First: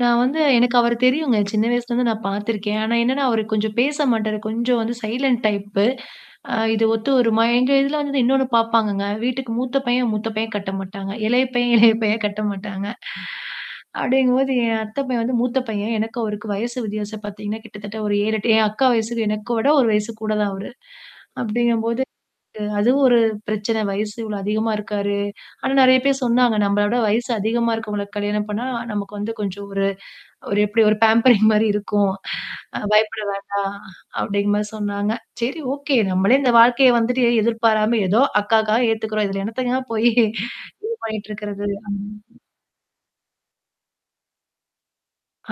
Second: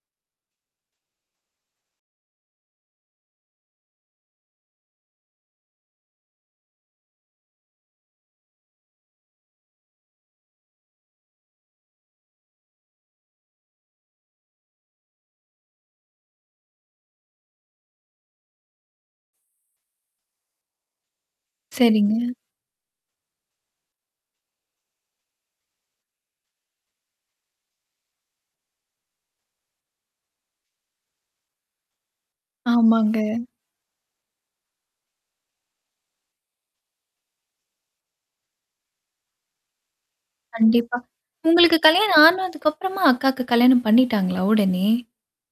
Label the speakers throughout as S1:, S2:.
S1: நான் வந்து எனக்கு அவரு தெரியுங்க. சின்ன வயசுலருந்து நான் பார்த்துருக்கேன். ஆனா என்னன்னா அவரு கொஞ்சம் பேச மாட்டாரு. கொஞ்சம் வந்து சைலன்ட் டைப். அ இது ஒத்து ஒருமா எங்க இதுல வந்து இன்னொன்னு பார்ப்பாங்கங்க. வீட்டுக்கு மூத்த பையன் மூத்த பையன் கட்ட மாட்டாங்க. இளைய பையன், இளையப்பையன் கட்ட மாட்டாங்க. அப்படிங்கும்போது என் அத்தைப்பையன் வந்து மூத்த பையன் எனக்கு அவருக்கு வயசு வித்தியாசம் பார்த்தீங்கன்னா, கிட்டத்தட்ட ஒரு 7, 8 என் அக்கா வயசுக்கு எனக்கு விட 1 வயசு கூட தான் அவரு. அப்படிங்கும்போது.
S2: சரிங்க.
S1: அ அதுவும் ஒரு பிரச்சன. வயசு இவ்வளோ அதிகமா இருக்காரு. ஆனா நெறைய பேர் சொன்னாங்க. நம்மளோட வயசு அதிகமா இருக்கவங்களுக்கு கல்யாணம் பண்ணா, நமக்கு வந்து கொஞ்சம் ஒரு ஒரு எப்படி ஒரு பேம்பரிங் மாரி இருக்கும். அ
S2: ஆமாங்க.
S1: பயப்பட வேண்டாம். அப்படிங்க மாரி சொன்னாங்க. சரி ஓகே. நம்மளே இந்த வாழ்க்கைய வந்துட்டு எதிர்பாராம ஏதோ அக்காகாக ஏத்துக்கறோம். இ இதில எண்ணத்தங்க போய் இது
S2: கண்டிப்பா.
S1: பண்ணிட்டு இருக்குறது.
S2: உங்களுக்கு கல்யாணம் ஆனதுக்கப்புறமா அக்காக்கு கல்யாணம் பண்ணிட்டாங்களா உடனே?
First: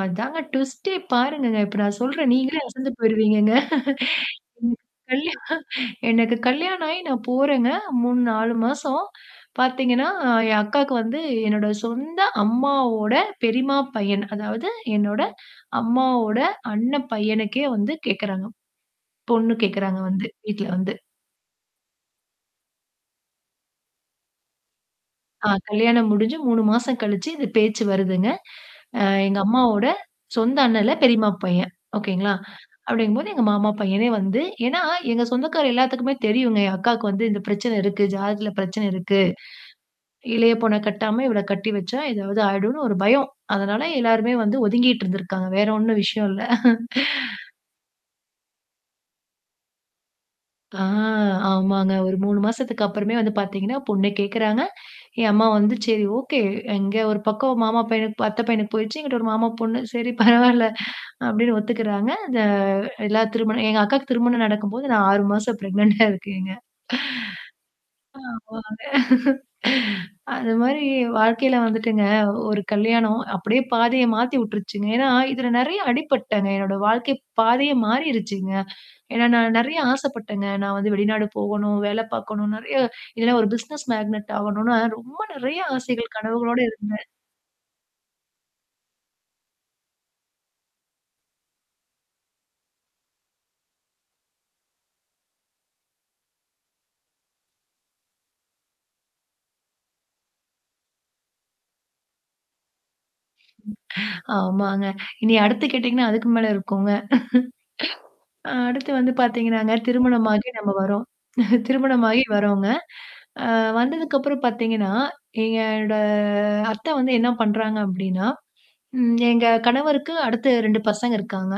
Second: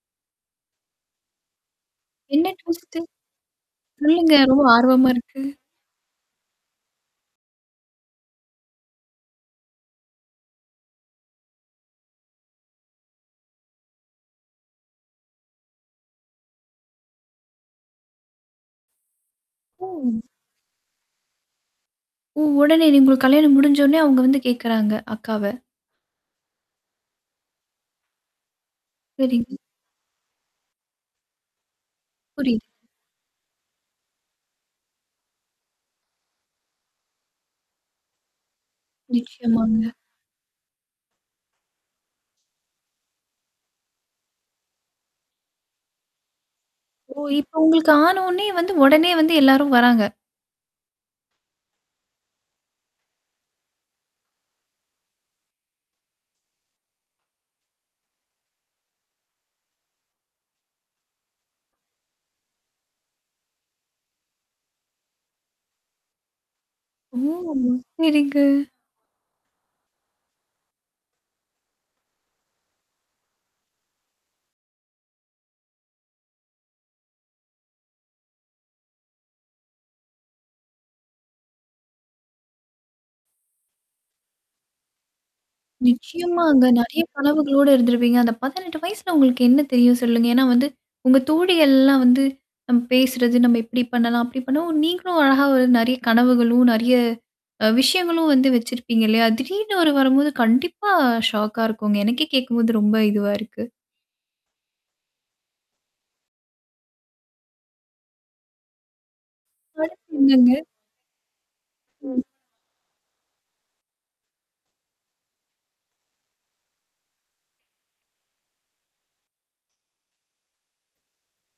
S1: அதாங்க டுவிஸ்டே பாருங்கங்க. இப்ப நான் சொல்றேன்.
S2: என்ன
S1: நீங்களே அசந்து
S2: ட்விஸட்டு?
S1: போயிருவீங்கங்க.
S2: சொல்லுங்க. ரொம்ப ஆர்வமா
S1: கல்யா
S2: இருக்கு.
S1: அ எனக்கு கல்யாணம் ஆயி நான் போறேங்க. 3, 4 மாசம். பாத்தீங்கன்னா என் அக்காக்கு வந்து என்னோட சொந்த அம்மாவோட பெரியம்மா பையன். அதாவது என்னோட அம்மாவோட அண்ணன் பையனுக்கே வந்து கேட்கறாங்க. பொண்ணு கேட்கறாங்க
S2: ம்.
S1: வந்து. வீட்ல வந்து.
S2: ஓ! உடனே உங்களுக்கு கல்யாணம் முடிஞ்ச உடனே அவங்க வந்து கேட்கறாங்க அக்காவ.
S1: ஆ கல்யாணம் முடிஞ்சு 3 மாசம் கழிச்சு இது பேச்சு வருதுங்க. அ எங்க
S2: சரிங்க.
S1: அம்மாவோட சொந்த அண்ணன் இல்ல பெரியம்மா பையன். ஓகேங்களா?
S2: புரியுது.
S1: அப்படிங்கும்போது எங்க மாமா பையனே வந்து. ஏன்னா எங்க சொந்தக்கார எல்லாத்துக்குமே தெரியுங்க. என் அக்காவுக்கு வந்து இந்த பிரச்சனை இருக்கு, ஜாதத்தில பிரச்சனை இருக்கு.
S2: நிச்சயமாங்க.
S1: இளைய பொண்ண கட்டாம இவள கட்டி வச்சா ஏதாவது ஆயிடும்னு ஒரு பயம். அதனால எல்லாருமே வந்து ஒதுங்கிட்டு இருந்திருக்காங்க. வேற ஒண்ணும் விஷயம் இல்ல.
S2: ஓ! இப்ப உங்களுக்கு ஆன உடனே வந்து உடனே வந்து எல்லாரும் வராங்க.
S1: ஆ ஆமாங்க. ஒரு 3 மாசத்துக்கு அப்புறமே வந்து பார்த்தீங்கன்னா பொண்ணு கேட்குறாங்க. என் அம்மா வந்து சரி ஓகே. எங்க ஒரு பக்கம் மாமா பையனுக்கு அத்த பையனுக்கு போயிடுச்சு. எனங்கிட்ட ஒரு மாமா பொண்ணு. சரி, பரவால்ல. அப்படின்னு ஒத்துக்கறாங்க. இந்த எல்லா திருமண எங்க அக்காவுக்கு திருமணம் நடக்கும்போது நான் 6 மாசம் ப்ரெக்னென்டா இருக்கேங்க.
S2: ஓ!
S1: ஆ
S2: சரிங்க.
S1: ஆமாங்க. அது மாரி வாழ்க்கையில வந்துட்டுங்க ஒரு கல்யாணம் அப்படியே பாதைய மாத்தி விட்டுருச்சுங்க. ஏன்னா, இதுல நெறைய அடிப்பட்டுடேன்ங்க. என்னோட வாழ்க்கை பாதையே மாறிருச்சுங்க. ஏன்னா நான் நெறைய ஆசைப்பட்டேங்க. நான் வந்து வெளிநாடு போகணும், வேல பார்க்கணும். நறைய இல்லன்னா ஒரு பிசினஸ் மேக்னெட் ஆகணும்னா ரொம்ப நெறைய ஆசைகள் கனவுகளோடு
S2: நிச்சயமாங்க. நெறைய
S1: இருந்தேன்.
S2: கனவுகளோடு இருந்திருப்பீங்க. அந்த 18 வயசுல உங்களுக்கு என்ன தெரியும் சொல்லுங்க. ஏன்னா வந்து உங்க தோழிகள்லாம் வந்து நம்ப பேசுறது நம்ம எப்படி பண்ணலாம். அப்படி பண்ணலாம் நீங்களும் அழகா வந்து நெறைய கனவுகளும், நறைய அ விஷயங்களும் வந்து வச்சிருப்பீங்க. இல்லையா? திடீர்னு ஒரு வரும்போது கண்டிப்பா ஷாக்கா இருக்குங்க. எனக்கே கேட்கும்போது ரொம்ப இதுவா இருக்கு.
S1: ஆமாங்க. இன அடுத்து கேட்டீங்கன்னா, அதுக்கு மேல இருக்குங்க. ஆ. அடுத்து வந்து பார்த்தீங்கன்னாங்க திருமணமாகி
S2: வரச்சொன்னீங்க.
S1: நம்ம வரோம். திருமணமாகி வரோங்க. அ வந்ததுக்கப்புறம் பார்த்தீங்கன்னா, என்னோட அத்தை வந்து என்ன பண்றாங்க அப்படின்னா ம். எங்க கணவருக்கு, அடுத்து 2 பசங்க இருக்காங்க.